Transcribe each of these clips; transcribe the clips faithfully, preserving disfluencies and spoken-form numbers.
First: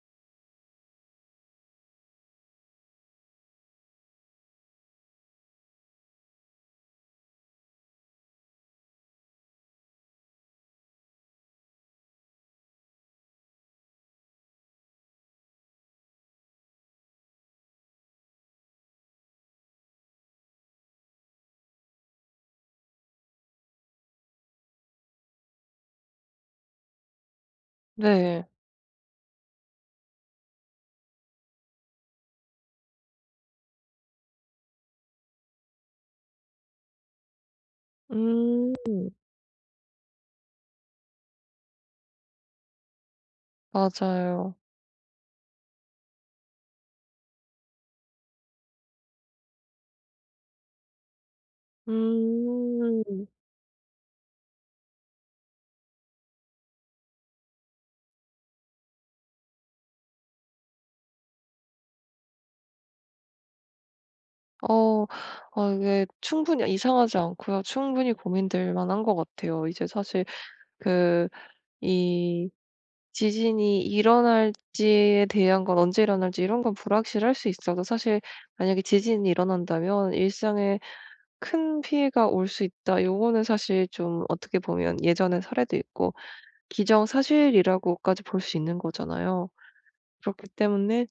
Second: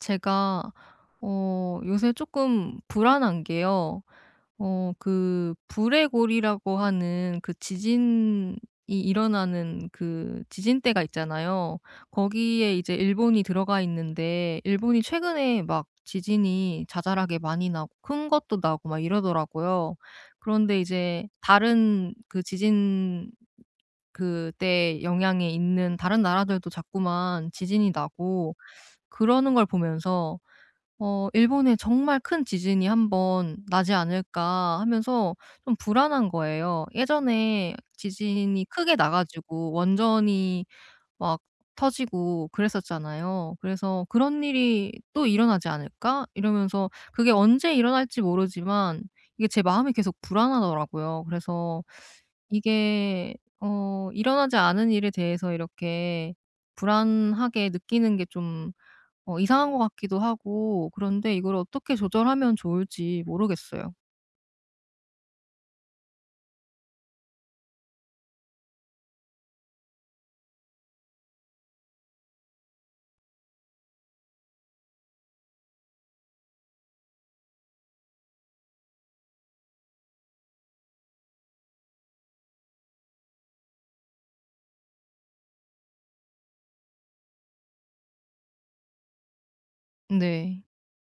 제가 어 요새 조금 불안한 게요. 어 그 불의 골이라고 하는 그 지진이 일어나는 그 지진대가 있잖아요. 거기에 이제 일본이 들어가 있는데, 일본이 최근에 막 지진이 자잘하게 많이 나고 큰 것도 나고 막 이러더라고요. 그런데 이제 다른 그 지진 그때 영향에 있는 다른 나라들도 자꾸만 지진이 네. 나고 그러는 걸 보면서 어 '일본에 정말 큰 지진이 한번 나지 않을까.' 하면서 좀 불안한 거예요. 예전에 지진이 음 크게 나 가지고 원전이 막 터지고 그랬었잖아요. 그래서 '그런 맞아요. 일이 또 일어나지 않을까?' 이러면서, 그게 언제 일어날지 모르지만 이게 제 마음이 계속 불안하더라고요. 그래서 음. 이게 어 일어나지 않은 일에 대해서 이렇게 불안하게 느끼는 게좀 어 이상한 것 같기도 하고, 그런데 이걸 어떻게 조절하면 좋을지 모르겠어요. 어 어, 이게 충분히 이상하지 않고요. 충분히 고민될 만한 것 같아요. 이제 사실 그 이 지진이 일어날지에 대한 건, 언제 일어날지 이런 건 불확실할 수 있어도, 사실 만약에 지진이 일어난다면 일상에 큰 피해가 올 수 있다, 요거는 사실 좀 어떻게 보면 예전의 사례도 있고 기정사실이라고까지 볼 수 있는 거잖아요. 그렇기 네. 때문에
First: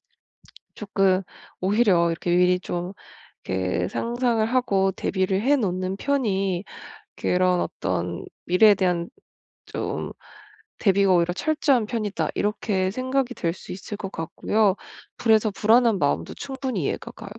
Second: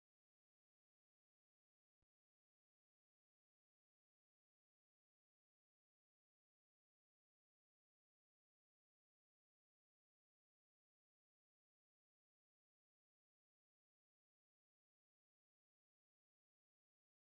조금, 오히려 이렇게 미리 좀 이렇게 상상을 하고 대비를 해 놓는 편이, 그런 어떤 미래에 대한 좀 대비가 오히려 철저한 편이다." 이렇게 생각이 될 수 있을 것 같고요. 그래서 불안한 마음도 충분히 이해가 가요.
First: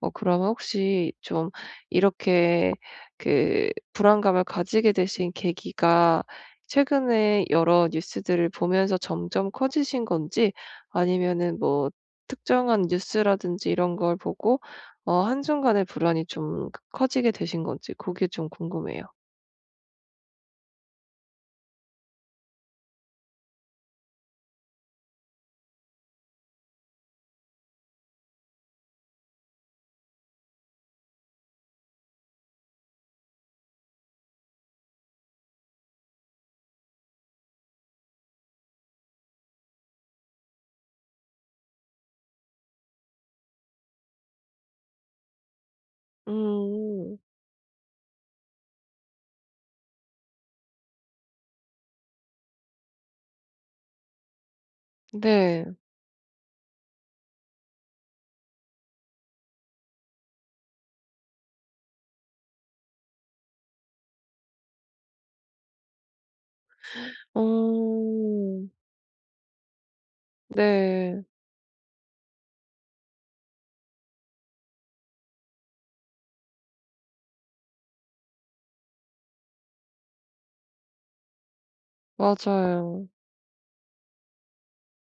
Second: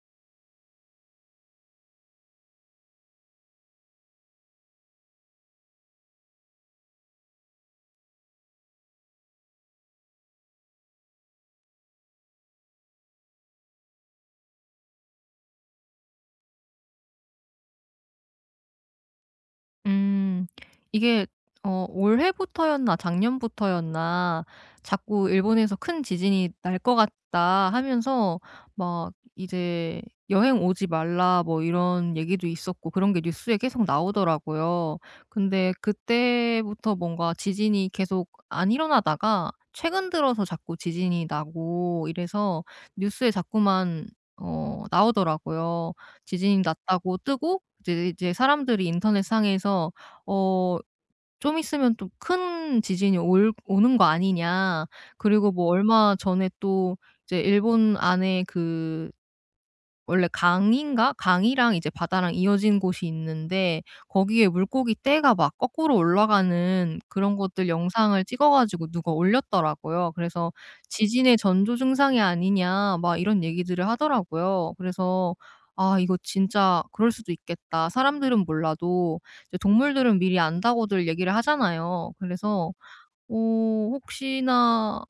어 그러면, 혹시 좀 이렇게 그 불안감을 가지게 되신 계기가, 최근에 여러 뉴스들을 보면서 점점 커지신 건지, 아니면은 뭐 특정한 뉴스라든지 이런 걸 보고 어 한순간에 불안이 좀 커지게 되신 건지, 그게 좀 궁금해요. 음. 이게 어 올해부터였나 작년부터였나 자꾸 일본에서 "큰 지진이 날 것 같다." 하면서 막 이제 "여행 오지 말라." 뭐 이런 얘기도 있었고, 그런 게 뉴스에 계속 나오더라고요. 근데 그때부터 뭔가 지진이 계속 안 일어나다가 최근 들어서 자꾸 지진이 나고 이래서 뉴스에 자꾸만 어 나오더라고요. 지진이 났다고 음. 뜨고, 이제 이제 사람들이 인터넷상에서 어 "좀 있으면 좀 큰 지진이 올 오는 거 아니냐." 그리고 네. 뭐 얼마 전에 또 이제 일본 안에 그 원래 강인가? 강이랑 이제 바다랑 이어진 곳이 있는데, 거기에 물고기 떼가 막 거꾸로 올라가는 그런 것들 영상을 찍어 어. 가지고 누가 올렸더라고요. 그래서 네. "지진의 전조 증상이 아니냐." 막 이런 얘기들을 하더라고요. 그래서 '아 이거 진짜 그럴 수도 있겠다.' 사람들은 몰라도 이제 동물들은 미리 안다고들 얘기를 하잖아요. 그래서 맞아요. 어 혹시나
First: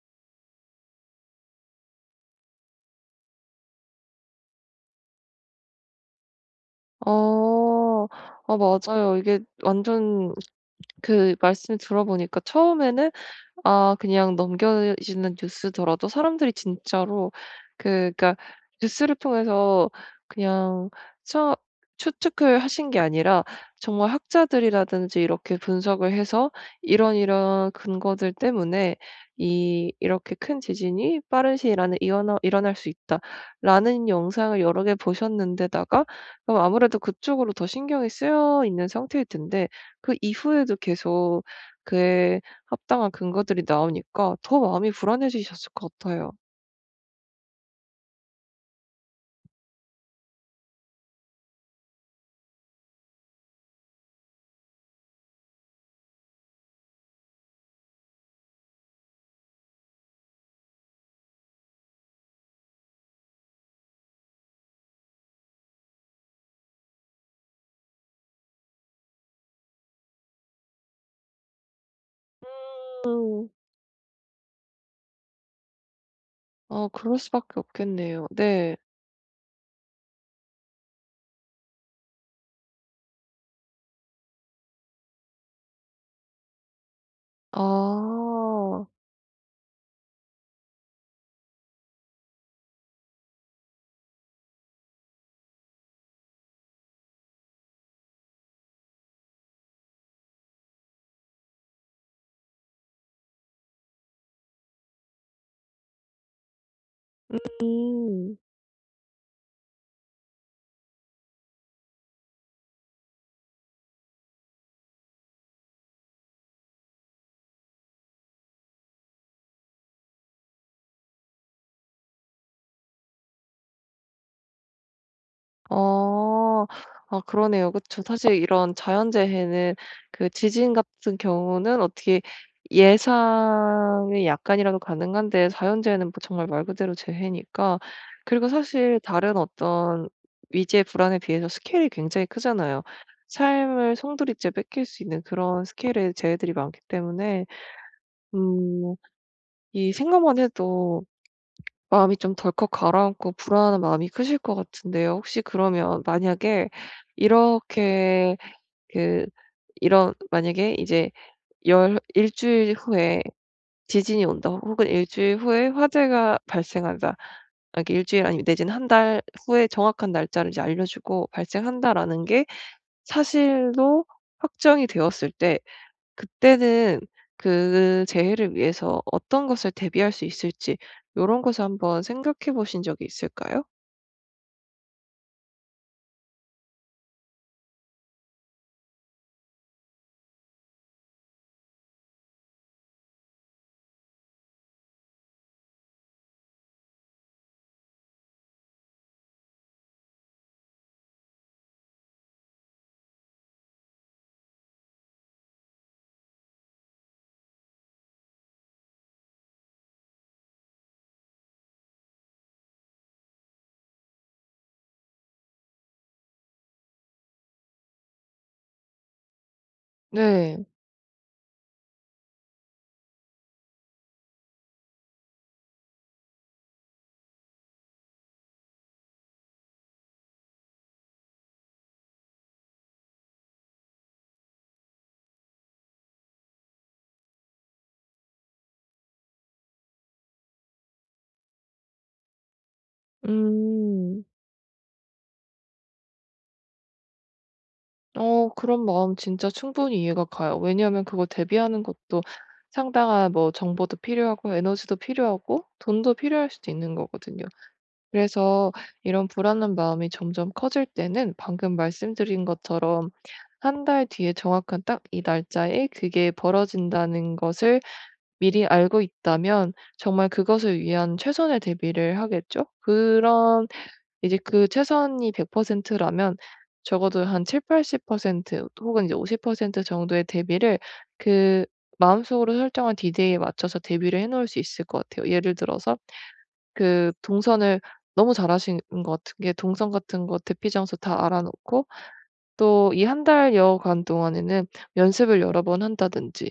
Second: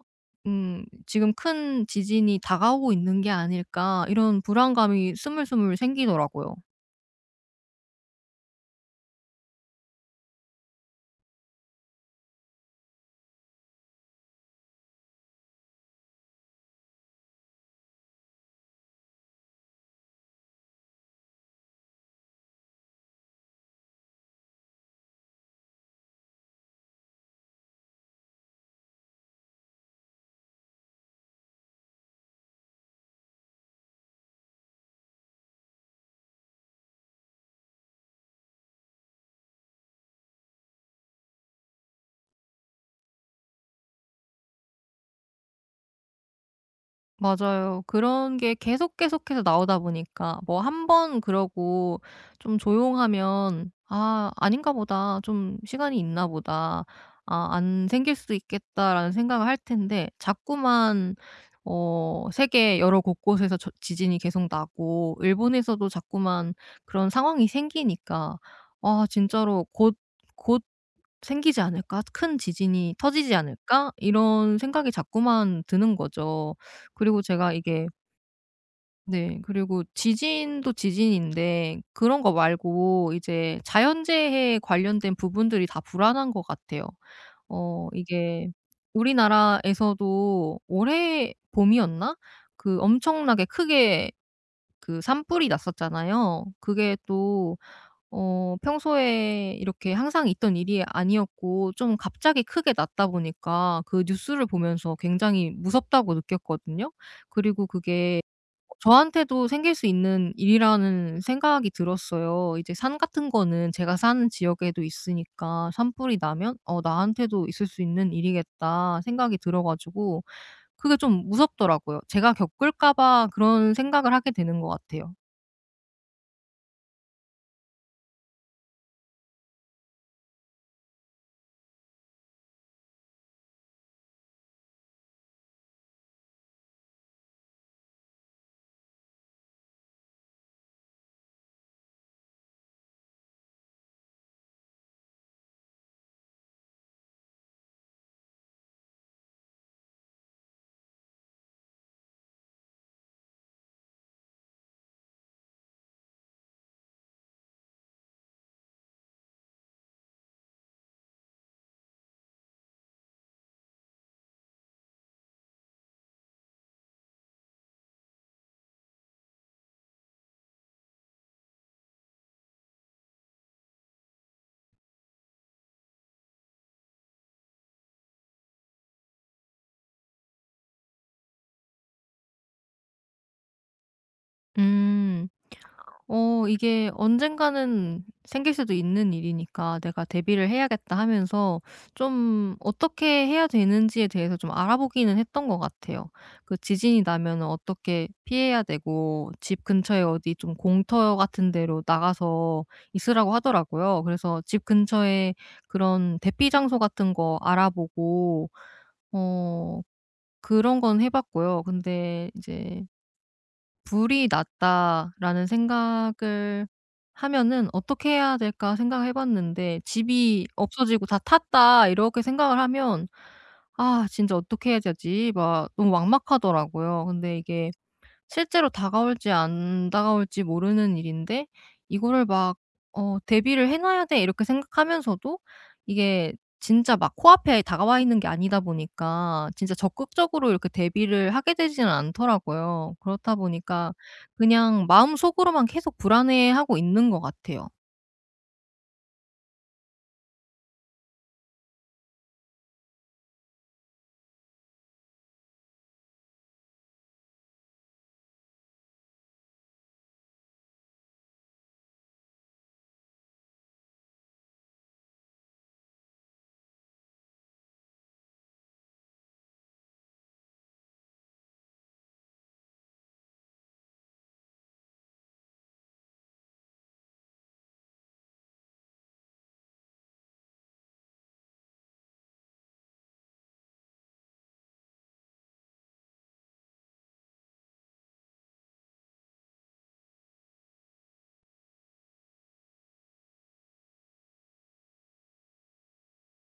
음 '지금 큰 지진이 다가오고 있는 게 아닐까.' 이런 불안감이 스물스물 생기더라고요. 어. 아 맞아요. 이게 완전, 그 말씀 들어보니까 처음에는, 아 그냥 넘겨지는 뉴스더라도, 사람들이 진짜로 그 그니까 뉴스를 통해서 그냥 처 추측을 하신 게 아니라, 정말 학자들이라든지 이렇게 분석을 해서 이런 이런 근거들 때문에 이 이렇게 큰 지진이 빠른 시일 안에 일어나 일어날 수 있다라는 영상을 여러 개 보셨는데다가, 그럼 아무래도 그쪽으로 더 신경이 쓰여 있는 상태일 텐데, 그 이후에도 계속 그의 합당한 근거들이 나오니까 더 마음이 불안해지셨을 것 같아요. 맞아요. 그런 게 계속 계속해서 나오다 보니까, 뭐 한 번 그러고 좀 조용하면 '아 아닌가 보다. 좀 시간이 있나 보다. 아 안 생길 수도 있겠다.'라는 생각을 할 텐데, 자꾸만 어 세계 여러 곳곳에서 저 지진이 계속 나고 일본에서도 자꾸만 그런 상황이 생기니까, 아 진짜로 곧곧 '생기지 않을까? 큰 지진이 터지지 음. 않을까?' 이런 생각이 자꾸만 드는 거죠. 아 그럴 그리고 제가 수밖에 이게 없겠네요. 네. 네. 그리고 지진도 지진인데, 그런 거 말고 이제 자연재해에 관련된 부분들이 다 불안한 것 같아요. 어 이게 아. 우리나라에서도 올해 봄이었나? 그 엄청나게 크게 그 산불이 났었잖아요. 그게 또 어 평소에 이렇게 항상 있던 일이 아니었고 좀 갑자기 크게 났다 보니까, 그 뉴스를 보면서 굉장히 무섭다고 느꼈거든요. 그리고 그게 음. 저한테도 생길 수 있는 일이라는 생각이 들었어요. 이제 산 같은 거는 제가 사는 지역에도 있으니까, 산불이 나면 '어 나한테도 있을 수 있는 일이겠다.' 생각이 들어 가지고 그게 좀 무섭더라고요. 제가 겪을까 봐 그런 생각을 하게 되는 것 같아요. 어. 아 그러네요. 그쵸. 사실 이런 자연재해는, 그 지진 같은 경우는 어떻게 예상이 약간이라도 가능한데, 자연재해는 뭐 정말 말 그대로 재해니까. 그리고 사실 다른 어떤 위기의 불안에 비해서 스케일이 굉장히 크잖아요. 삶을 송두리째 뺏길 수 있는 그런 스케일의 재해들이 많기 때문에, 음, 이 생각만 해도 마음이 좀 덜컥 가라앉고 불안한 마음이 크실 것 같은데요. 혹시 그러면 만약에, 이렇게 그 이런 만약에 이제 열 일 주일 후에 지진이 온다, 혹은 일 주일 후에 화재가 발생한다. 이렇게 일 주일, 아니면 내지는 한 달 후에 정확한 날짜를 이제 알려주고 발생한다라는 게 사실로 확정이 되었을 때, 그때는 그 재해를 위해서 어떤 것을 대비할 수 있을지, 요런 것을 한번 생각해 보신 적이 있을까요? 음. 어 이게 언젠가는 생길 수도 있는 일이니까 '내가 대비를 해야겠다.' 하면서 좀 어떻게 해야 되는지에 대해서 좀 알아보기는 했던 것 같아요. 그 지진이 나면 어떻게 피해야 되고 집 근처에 어디 좀 공터 같은 데로 나가서 있으라고 하더라고요. 그래서 집 근처에 그런 대피 장소 같은 거 알아보고 어 그런 건 해 봤고요. 근데 이제 '불이 났다.'라는 생각을 하면은 '어떻게 해야 될까?' 생각해 봤는데, '집이 네. 없어지고 다 탔다.' 이렇게 생각을 하면 '아 진짜 어떻게 해야 되지?' 막 너무 막막하더라고요. 근데 이게 실제로 다가올지 안 다가올지 모르는 일인데 이거를 막 어 '대비를 해 놔야 돼.' 이렇게 생각하면서도, 이게 진짜 막 코앞에 다가와 있는 게 아니다 보니까 진짜 적극적으로 이렇게 대비를 하게 되지는 않더라고요. 그렇다 보니까 음. 그냥 마음속으로만 계속 불안해하고 있는 것 같아요. 어 그런 마음 진짜 충분히 이해가 가요. 왜냐하면 그거 대비하는 것도 상당한, 뭐 정보도 필요하고 에너지도 필요하고 돈도 필요할 수도 있는 거거든요. 그래서 이런 불안한 마음이 점점 커질 때는, 방금 말씀드린 것처럼 한 달 뒤에 정확한 딱 이 날짜에 그게 벌어진다는 것을 미리 알고 있다면, 정말 그것을 위한 최선의 대비를 하겠죠. 그런, 이제 그 최선이 백 퍼센트 라면, 적어도 한 칠십~팔십 퍼센트 혹은 이제 오십 퍼센트 정도의 대비를 그 마음속으로 설정한 디데이에 맞춰서 대비를 해 놓을 수 있을 것 같아요. 예를 들어서 그 동선을 너무 잘하시는 것 같은 게, 동선 같은 거 대피 장소 다 알아 놓고, 또 이 한 달여간 동안에는 연습을 여러 번 한다든지,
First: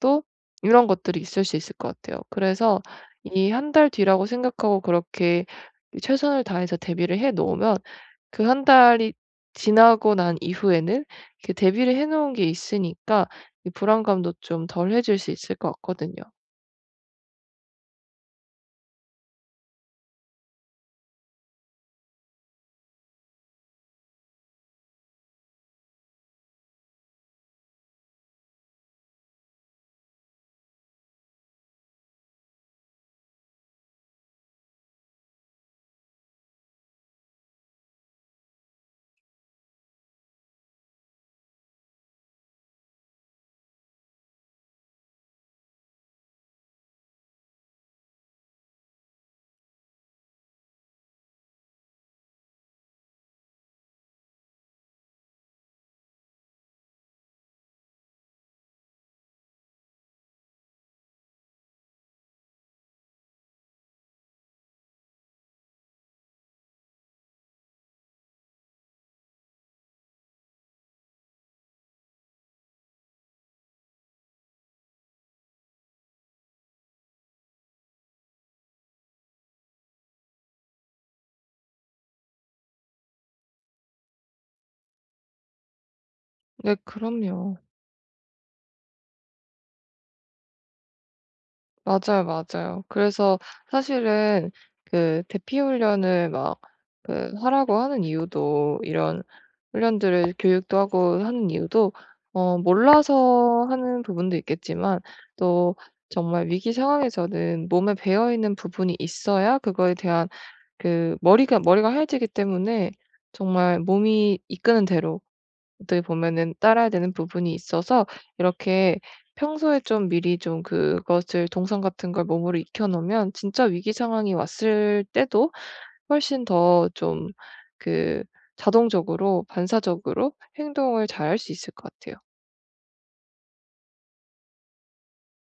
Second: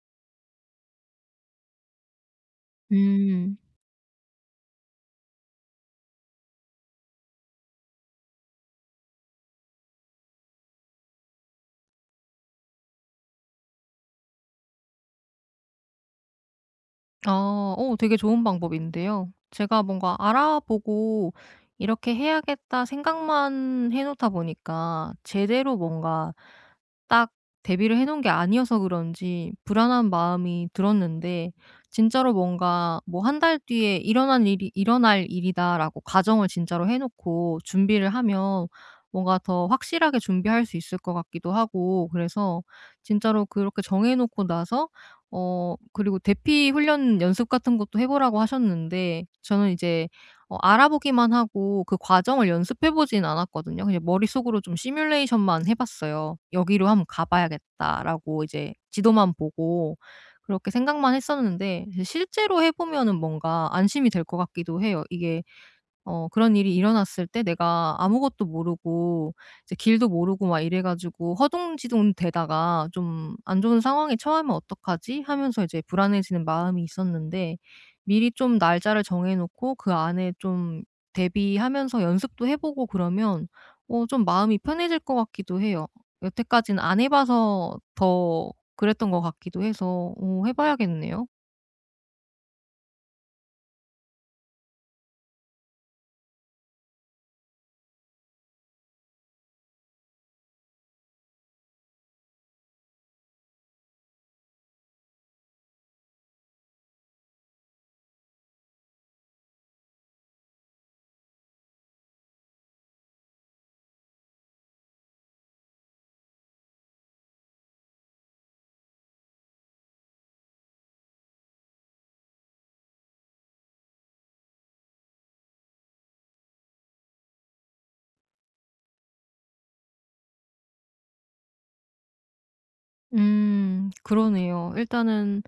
또 이런 것들이 있을 수 있을 것 같아요. 그래서 이 음. 한 달 뒤라고 생각하고 그렇게 최선을 다해서 대비를 해 놓으면, 그 한 달이 지나고 난 이후에는 그 대비를 해 놓은 게 있으니까 이 불안감도 좀 덜해질 수 있을 것 같거든요. 아 오, 되게 좋은 방법인데요. 제가 뭔가 알아보고 '이렇게 해야겠다.' 생각만 해 놓다 보니까 제대로 뭔가 딱 대비를 해 놓은 게 아니어서 그런지 불안한 마음이 들었는데, 진짜로 뭔가 뭐 한 달 뒤에 일어난 일이 일어날 일이다.'라고 가정을 진짜로 해 놓고 준비를 하면 뭔가 더 확실하게 준비할 수 있을 것 같기도 하고. 그래서 진짜로 그렇게 정해 놓고 나서. 어 그리고 대피 훈련 연습 같은 것도 해 보라고 하셨는데, 저는 이제 어 알아보기만 하고 그 과정을 연습해 보진 않았거든요. 그냥 머릿속으로 좀 시뮬레이션만 해 봤어요. '여기로 한번 가 봐야겠다.'라고 이제 지도만 보고 그렇게 생각만 했었는데, 실제로 해 보면은 뭔가 안심이 될 것 같기도 해요. 이게 어 그런 일이 일어났을 때 내가 아무것도 모르고 이제 길도 모르고 막 이래 가지고 허둥지둥 되다가 '좀 안 좋은 상황에 처하면 어떡하지?' 하면서 이제 불안해지는 마음이 있었는데, 미리 좀 날짜를 정해 놓고 그 안에 좀 대비하면서 연습도 해 보고 그러면 어 좀 마음이 편해질 것 같기도 해요. 네 여태까지는 안 해 그럼요. 봐서 더 그랬던 것 같기도 해서 어 해 봐야겠네요. 맞아요, 맞아요. 그래서 사실은 그 대피 훈련을 막 그 하라고 하는 이유도, 이런 훈련들을 교육도 하고 하는 이유도, 어 몰라서 하는 부분도 있겠지만, 또 정말 위기 상황에서는 몸에 배어 있는 부분이 있어야, 그거에 대한 그 머리가 머리가 하얘지기 때문에, 정말 몸이 이끄는 대로 어떻게 보면은 따라야 되는 부분이 있어서, 이렇게 평소에 좀 미리 좀 그것을 동선 같은 걸 몸으로 익혀 놓으면, 진짜 위기 상황이 왔을 때도 훨씬 더 좀, 그 자동적으로 반사적으로 행동을 잘 할 수 있을 것 같아요. 음 그러네요. 일단은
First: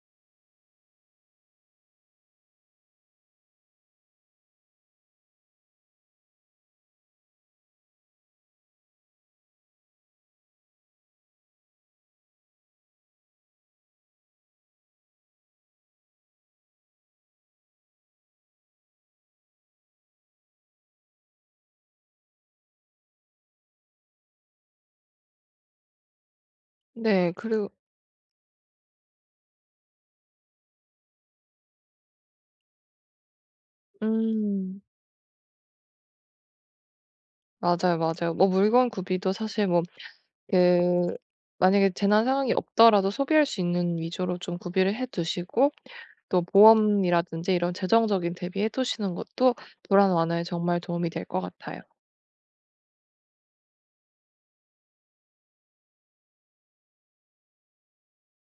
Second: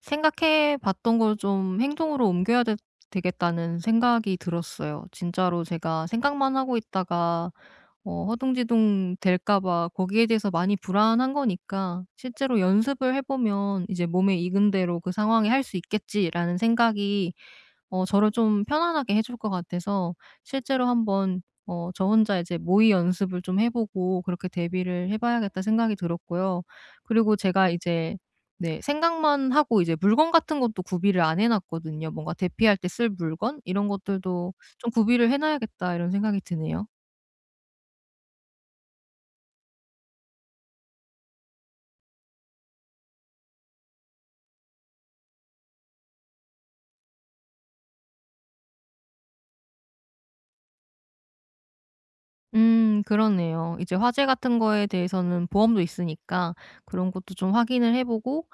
생각해 봤던 걸 좀 행동으로 옮겨야 되 되겠다는 생각이 들었어요. 진짜로 제가 생각만 하고 있다가 어 허둥지둥 될까 봐 거기에 대해서 많이 불안한 거니까, 실제로 연습을 해 보면 이제 몸에 익은 대로 '그 상황에 할 수 있겠지.'라는 생각이 어 저를 좀 편안하게 해줄 것 같아서 실제로 한번 어 저 혼자 이제 모의 연습을 좀 해 보고 그렇게 데뷔를 해 봐야겠다 생각이 들었고요. 네. 그리고 제가 그리고 이제 네. 생각만 하고 이제 물건 같은 것도 구비를 안 해 놨거든요. 뭔가 대피할 때 쓸 물건 이런 것들도 음. 좀 '구비를 해 놔야겠다.' 이런 생각이 드네요. 맞아요, 맞아요. 뭐 물건 구비도 사실 뭐그 만약에 재난 상황이 없더라도 소비할 수 있는 위주로 좀 구비를 해 두시고, 또 보험이라든지 이런 재정적인 대비해 두시는 것도 불안 완화에 정말 도움이 될 것 같아요. 음 그러네요. 이제 화재 같은 거에 대해서는 보험도 있으니까 그런 것도 좀 확인을 해 보고,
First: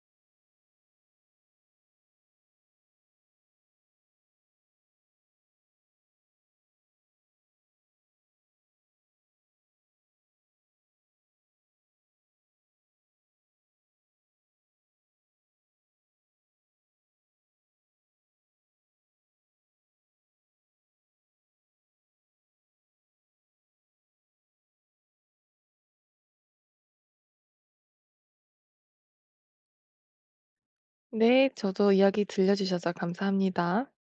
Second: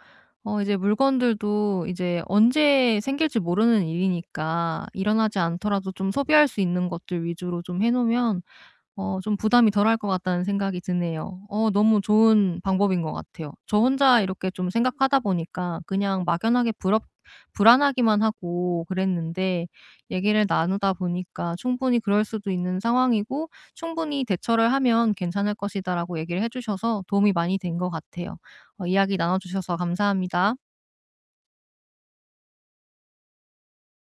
어 이제 물건들도 이제 언제 생길지 모르는 일이니까 일어나지 않더라도 좀 소비할 수 있는 것들 위주로 좀 해 놓으면 어 좀 부담이 덜할 것 같다는 생각이 드네요. 어 너무 좋은 방법인 것 같아요. 저 혼자 이렇게 좀 생각하다 보니까 그냥 막연하게 부럽 불안하기만 하고 그랬는데, 얘기를 나누다 보니까 '충분히 그럴 수도 있는 상황이고 충분히 대처를 하면 괜찮을 것이다'라고 얘기를 해 주셔서 도움이 많이 된 것 같아요. 어 이야기 나눠 주셔서 감사합니다. 네, 저도 이야기 들려 주셔서 감사합니다.